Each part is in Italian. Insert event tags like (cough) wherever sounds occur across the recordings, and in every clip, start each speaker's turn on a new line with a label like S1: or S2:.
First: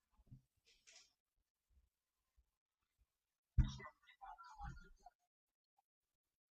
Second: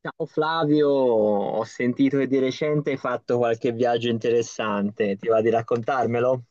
S1: Ciao Flavio, ho sentito che di recente hai fatto qualche viaggio interessante, ti va di raccontarmelo?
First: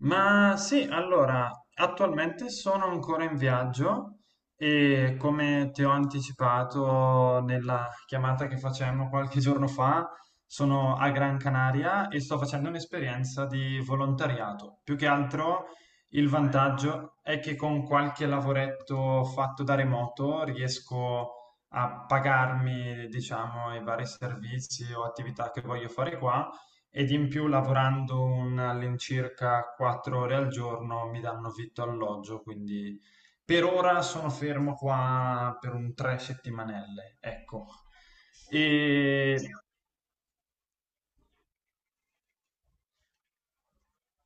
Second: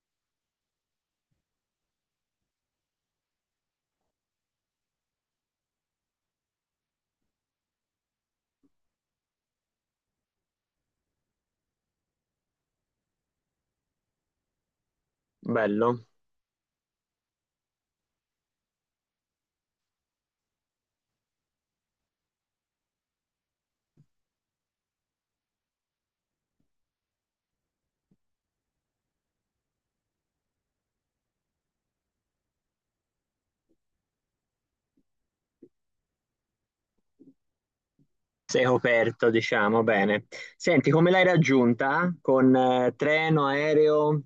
S2: Ma sì, allora, attualmente sono ancora in viaggio e come ti ho anticipato nella chiamata che facemmo qualche giorno fa, sono a Gran Canaria e sto facendo un'esperienza di volontariato. Più che altro
S1: Bello,
S2: il vantaggio è che con qualche lavoretto fatto da remoto riesco a pagarmi, diciamo, i vari servizi o attività che voglio fare qua ed in più lavorando all'incirca quattro ore al giorno mi danno vitto e alloggio, quindi per ora sono fermo qua per un tre settimanelle, ecco.
S1: sei coperto,
S2: E
S1: diciamo, bene. Senti, come l'hai raggiunta? Con treno, aereo?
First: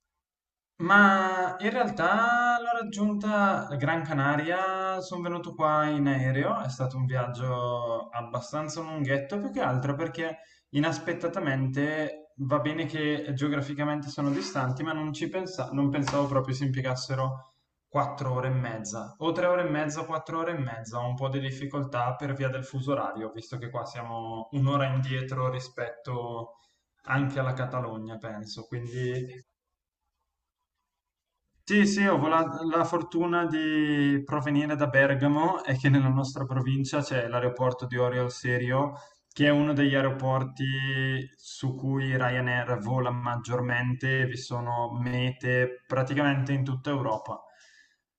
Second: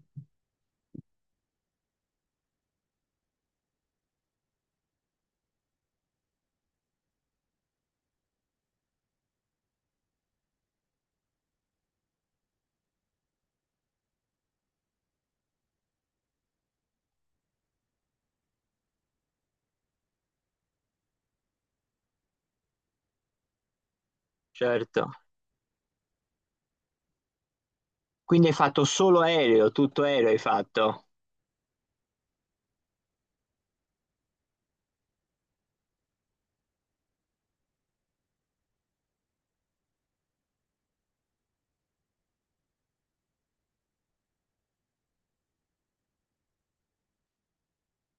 S2: ma in realtà l'ho raggiunta a Gran Canaria, sono venuto qua in aereo, è stato un viaggio abbastanza lunghetto, più che altro perché inaspettatamente va bene che geograficamente sono distanti, ma non pensavo proprio si impiegassero quattro ore e mezza, o tre ore e mezza, quattro ore e mezza, ho un po' di difficoltà per via del fuso orario, visto che qua siamo un'ora
S1: Certo.
S2: indietro rispetto anche alla Catalogna,
S1: Quindi hai
S2: penso,
S1: fatto solo
S2: quindi...
S1: aereo, tutto aereo hai fatto?
S2: Sì, sì, la fortuna di provenire da Bergamo e che nella nostra provincia c'è l'aeroporto di Orio al Serio che è uno degli aeroporti su cui Ryanair vola maggiormente, vi sono mete praticamente in tutta Europa.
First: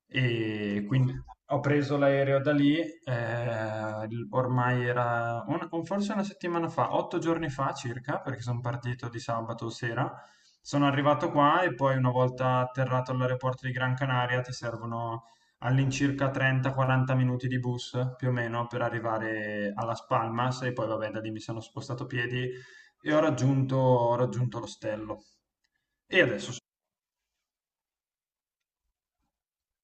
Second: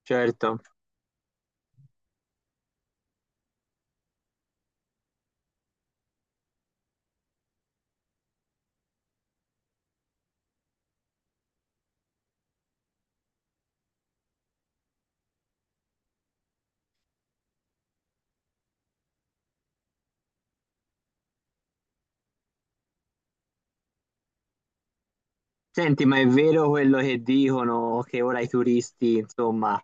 S1: Certo.
S2: E quindi ho preso l'aereo da lì, ormai era forse una settimana fa, otto giorni fa circa, perché sono partito di sabato sera. Sono arrivato qua e poi una volta atterrato all'aeroporto di Gran Canaria ti servono all'incirca 30-40 minuti di bus più o meno per arrivare a Las Palmas e poi vabbè da lì mi sono spostato a piedi e ho raggiunto l'ostello.
S1: Senti, ma
S2: E
S1: è
S2: adesso...
S1: vero quello che dicono che ora i turisti, insomma,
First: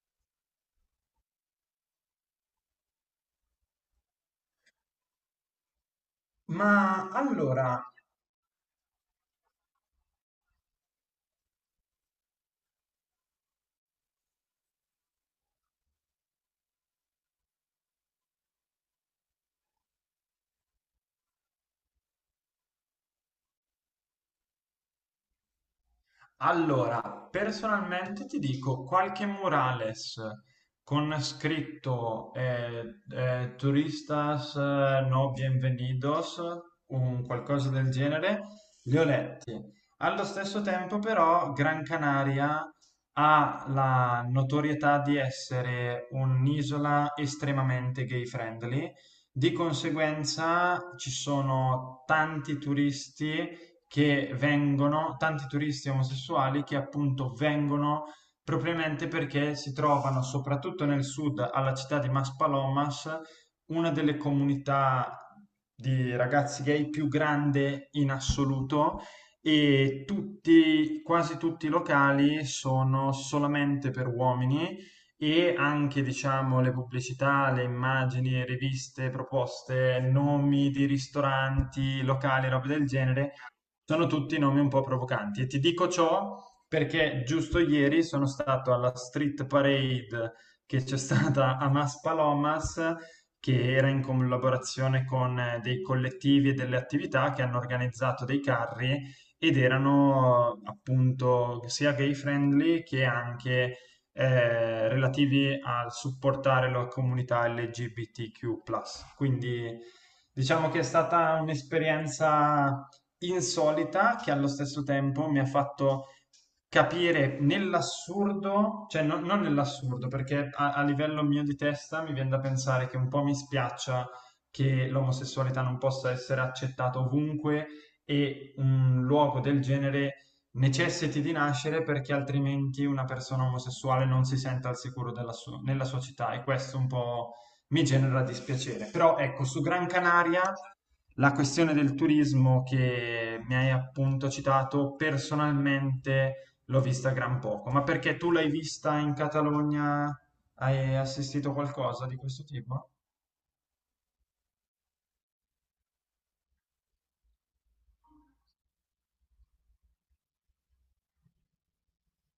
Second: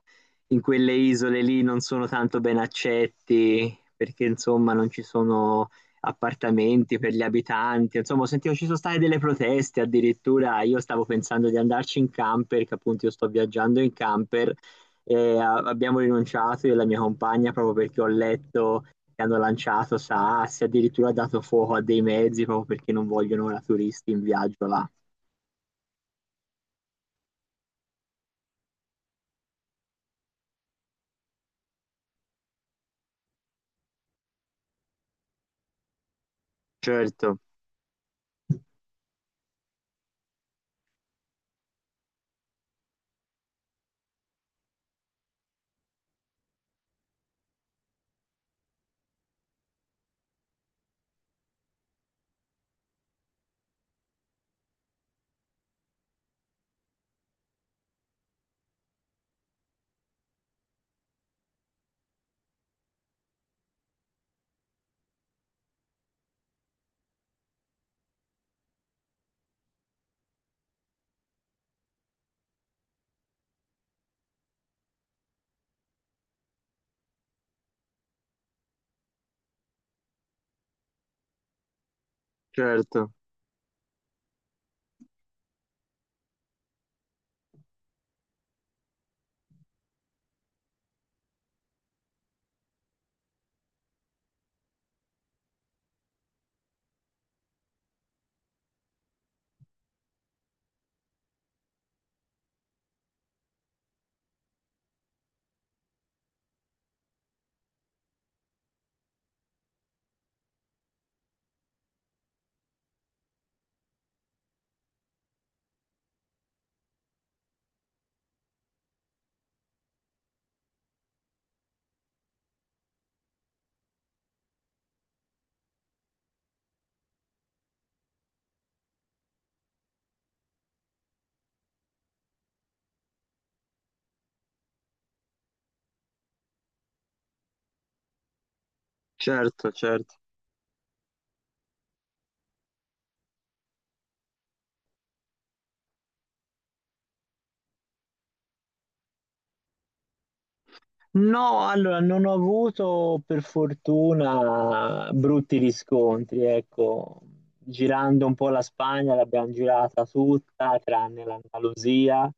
S1: in quelle isole lì non sono tanto ben accetti perché, insomma, non ci sono appartamenti
S2: Ma
S1: per gli
S2: allora,
S1: abitanti. Insomma, ho sentito ci sono state delle proteste addirittura. Io stavo pensando di andarci in camper, che appunto io sto viaggiando in camper e abbiamo rinunciato io e la mia compagna proprio perché ho letto che hanno lanciato sassi, addirittura dato fuoco a dei mezzi proprio perché non vogliono ora turisti in viaggio là.
S2: allora, personalmente ti dico qualche murales con scritto Turistas no bienvenidos, un
S1: Certo.
S2: qualcosa del genere, li ho letti. Allo stesso tempo, però, Gran Canaria ha la notorietà di essere un'isola estremamente gay friendly, di conseguenza ci sono tanti turisti che vengono, tanti turisti omosessuali che appunto vengono propriamente perché si trovano soprattutto nel sud, alla città di Maspalomas, una delle comunità di ragazzi gay più grande in assoluto e tutti, quasi tutti i locali sono solamente per uomini e anche diciamo le pubblicità, le immagini, riviste, proposte, nomi di ristoranti, locali, roba del
S1: Certo,
S2: genere sono tutti nomi un po' provocanti e ti dico ciò perché giusto ieri sono stato alla street parade che c'è stata a Maspalomas, che era in collaborazione con dei collettivi e delle attività che hanno organizzato dei carri ed erano appunto sia gay friendly che anche relativi al supportare la comunità LGBTQ+. Quindi diciamo che è stata un'esperienza insolita che allo stesso tempo mi ha fatto capire nell'assurdo, cioè non nell'assurdo, perché a livello mio di testa mi viene da pensare che un po' mi spiaccia che l'omosessualità non possa essere accettata ovunque e un luogo del genere necessiti di nascere perché altrimenti una persona omosessuale non si senta al sicuro nella sua città e questo un po' mi genera dispiacere. Però ecco, su
S1: certo,
S2: Gran
S1: certo.
S2: Canaria la questione del turismo che mi hai appunto citato, personalmente l'ho vista gran poco, ma perché tu l'hai vista in Catalogna? Hai assistito
S1: No, allora
S2: qualcosa di
S1: non ho
S2: questo tipo?
S1: avuto per fortuna brutti riscontri, ecco, girando un po' la Spagna l'abbiamo girata tutta, tranne l'Andalusia,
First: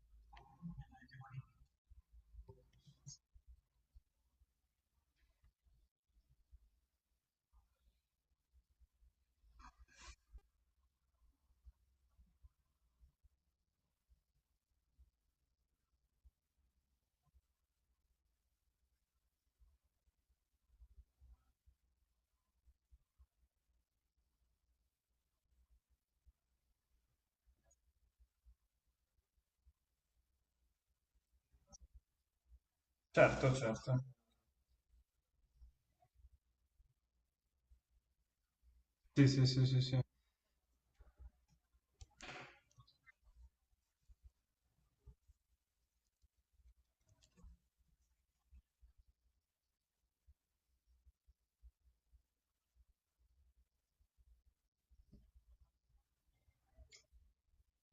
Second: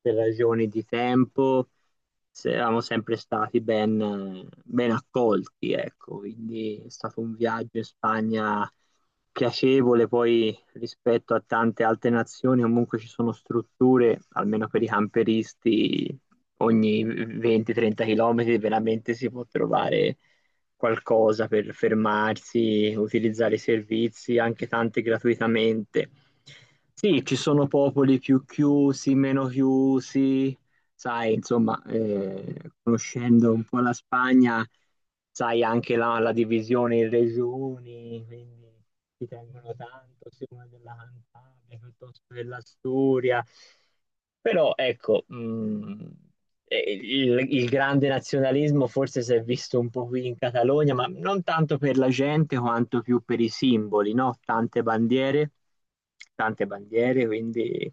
S1: per ragioni di tempo. Eravamo sempre stati ben, ben accolti, ecco, quindi è stato un viaggio in Spagna piacevole, poi rispetto a tante altre nazioni comunque ci sono strutture, almeno per i camperisti, ogni 20-30 km veramente si può trovare qualcosa per fermarsi, utilizzare i servizi, anche tanti gratuitamente. Sì, ci sono popoli più chiusi, meno chiusi, sai, insomma, conoscendo
S2: Certo,
S1: un po'
S2: certo.
S1: la Spagna, sai anche la divisione in regioni, quindi ti
S2: Sì, sì, sì,
S1: tengono
S2: sì, sì.
S1: tanto sia una della Cantabria piuttosto che dell'Asturia. Però ecco, il grande nazionalismo forse si è visto un po' qui in Catalogna, ma non tanto per la gente quanto più per i simboli, no? Tante bandiere, quindi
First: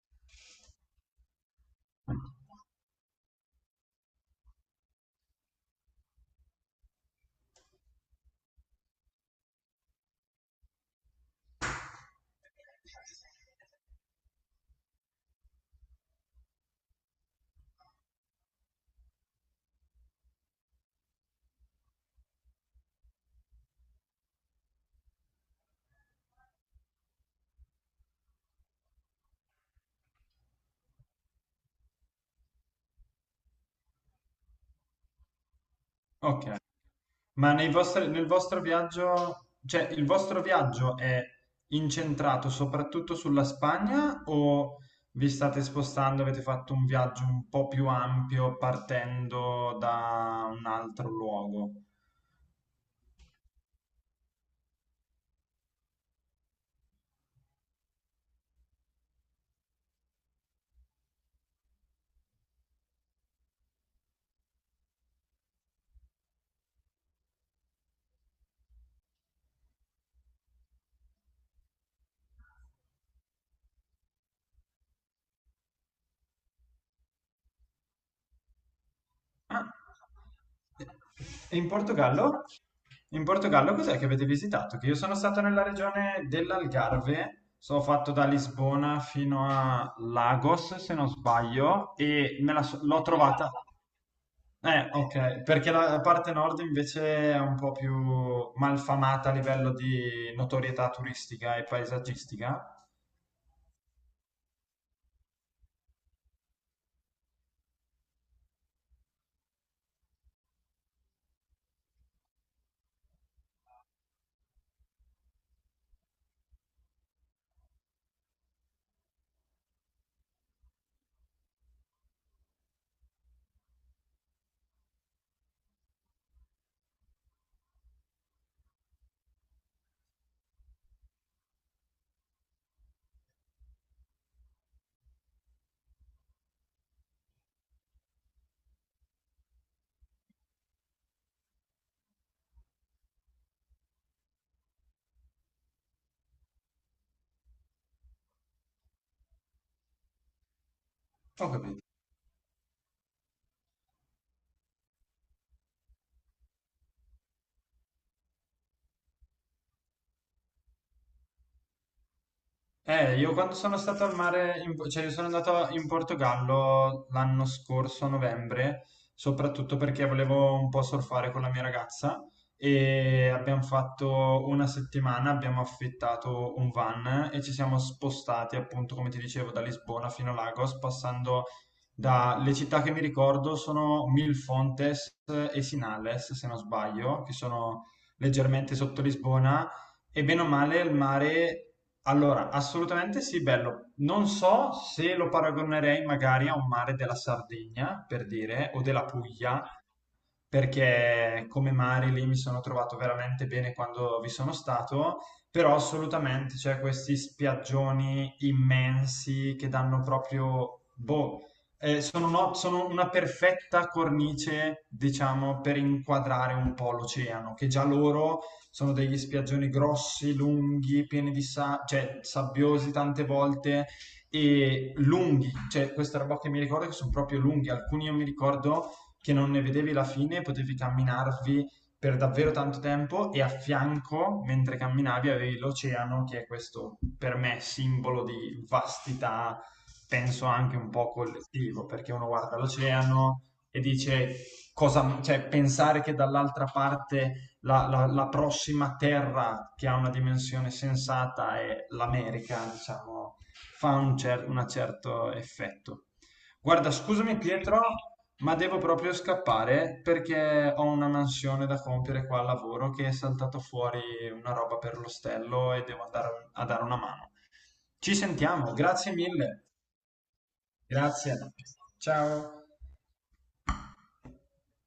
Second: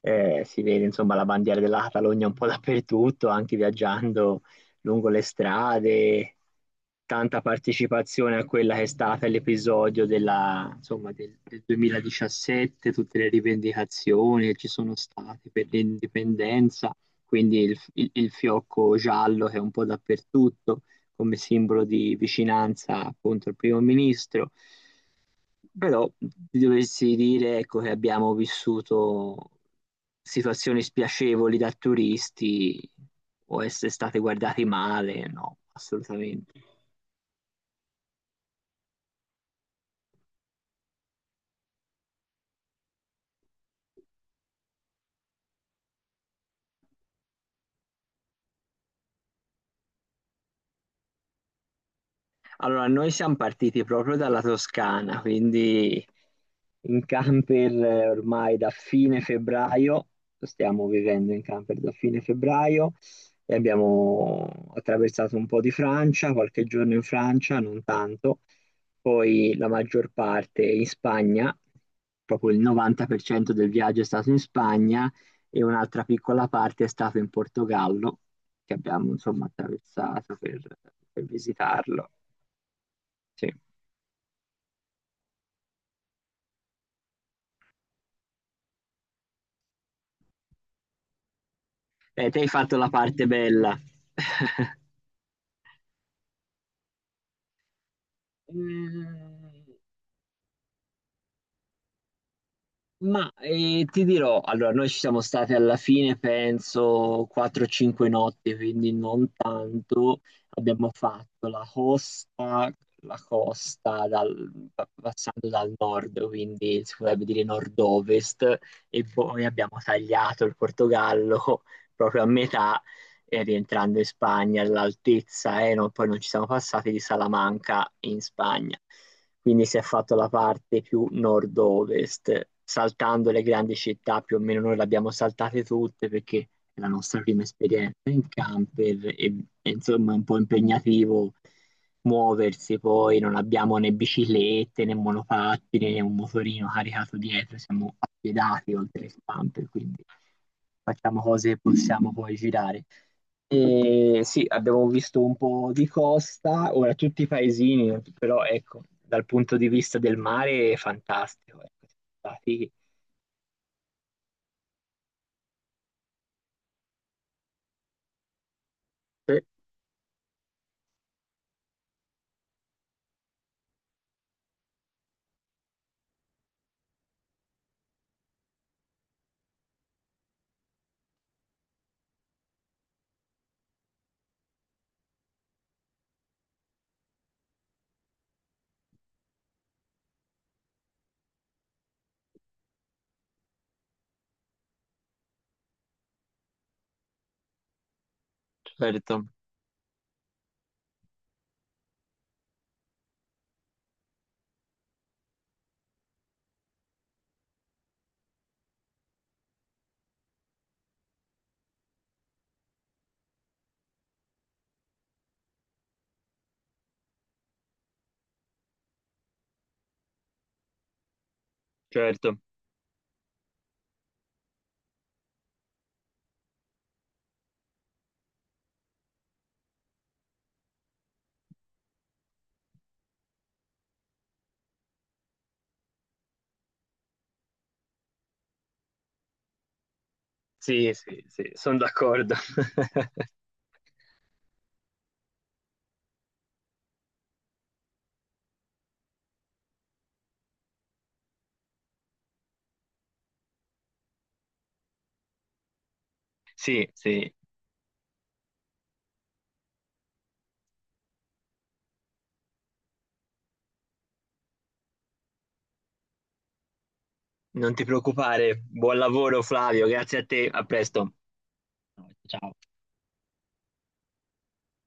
S1: si vede insomma la bandiera della Catalogna un po' dappertutto, anche viaggiando lungo le strade, tanta partecipazione a quella che è stata l'episodio della, insomma, del 2017, tutte le rivendicazioni che ci sono state per l'indipendenza, quindi il fiocco giallo che è un po' dappertutto come simbolo di vicinanza appunto al primo ministro. Però ti dovessi dire, ecco, che abbiamo vissuto situazioni spiacevoli da turisti o essere stati guardati male, no,
S2: Ok.
S1: assolutamente.
S2: Ma nel vostro viaggio, cioè il vostro viaggio è incentrato soprattutto sulla Spagna o vi state spostando, avete fatto un viaggio un po' più ampio partendo da un altro luogo?
S1: Allora, noi siamo partiti proprio dalla Toscana, quindi in camper ormai da fine febbraio, stiamo vivendo in camper da fine febbraio e abbiamo attraversato un po' di Francia, qualche giorno in Francia, non tanto, poi la maggior parte in Spagna, proprio il 90% del viaggio è stato in Spagna e un'altra piccola parte è stata in Portogallo, che abbiamo insomma
S2: Ah,
S1: attraversato per
S2: e in
S1: visitarlo.
S2: Portogallo? In
S1: Sì.
S2: Portogallo cos'è che avete visitato? Che io sono stato nella regione dell'Algarve, sono fatto da Lisbona fino a Lagos, se non sbaglio, e
S1: Te hai fatto la
S2: l'ho
S1: parte
S2: trovata.
S1: bella. (laughs)
S2: Ok, perché la parte nord invece è un po' più malfamata a
S1: Mm.
S2: livello di notorietà turistica e paesaggistica.
S1: Ma ti dirò, allora noi ci siamo stati alla fine, penso, 4-5 notti, quindi non tanto. Abbiamo fatto la costa passando dal nord, quindi si potrebbe dire nord-ovest, e poi abbiamo tagliato il Portogallo (laughs) proprio a metà, e rientrando in Spagna all'altezza, poi non ci siamo passati di Salamanca in Spagna, quindi si è fatto la parte più nord-ovest, saltando le grandi città, più o meno noi le abbiamo saltate tutte perché è la nostra prima esperienza in camper e insomma è un po' impegnativo muoversi, poi non abbiamo né biciclette né monopattini né un motorino caricato dietro, siamo appiedati oltre il camper, quindi facciamo cose
S2: Ho
S1: che
S2: capito.
S1: possiamo poi girare. E sì, abbiamo visto un po' di costa, ora tutti i paesini, però ecco, dal punto di vista del mare è fantastico. Ecco,
S2: Io quando sono stato al mare, cioè io sono andato in Portogallo l'anno scorso, a novembre,
S1: sì,
S2: soprattutto perché volevo un po' surfare con la mia ragazza e abbiamo fatto una settimana, abbiamo affittato un van e ci siamo spostati appunto, come ti dicevo, da Lisbona fino a Lagos, passando dalle città che mi ricordo sono Milfontes e Sinales, se non sbaglio, che sono leggermente sotto Lisbona. E bene o male il mare allora, assolutamente sì, bello. Non so se lo paragonerei magari a un mare della Sardegna, per dire, o della
S1: certo,
S2: Puglia, perché come Mari lì mi sono trovato veramente bene quando vi sono stato, però assolutamente c'è questi spiaggioni immensi che danno proprio, boh, sono una perfetta cornice, diciamo, per inquadrare un po' l'oceano, che già loro sono degli spiaggioni grossi, lunghi, cioè
S1: certo.
S2: sabbiosi tante volte e lunghi, cioè questa roba che mi ricordo che sono proprio lunghi, alcuni io mi ricordo che non ne vedevi la fine, potevi camminarvi per davvero tanto tempo e a fianco, mentre camminavi, avevi l'oceano, che è questo per me simbolo di vastità, penso anche un
S1: Sì,
S2: po'
S1: sì, sì, sono
S2: collettivo, perché uno
S1: d'accordo.
S2: guarda
S1: (laughs)
S2: l'oceano e dice cosa, cioè pensare che dall'altra parte la prossima terra che ha una dimensione sensata è l'America, diciamo, fa un certo effetto.
S1: Sì,
S2: Guarda,
S1: sì,
S2: scusami Pietro, ma devo proprio scappare perché ho una mansione da compiere qua al lavoro che è saltato fuori una roba per l'ostello e devo andare a dare una mano.
S1: non ti
S2: Ci
S1: preoccupare.
S2: sentiamo,
S1: Buon
S2: grazie
S1: lavoro,
S2: mille.
S1: Flavio, grazie a te, a presto.
S2: Grazie.
S1: Ciao.
S2: Ciao.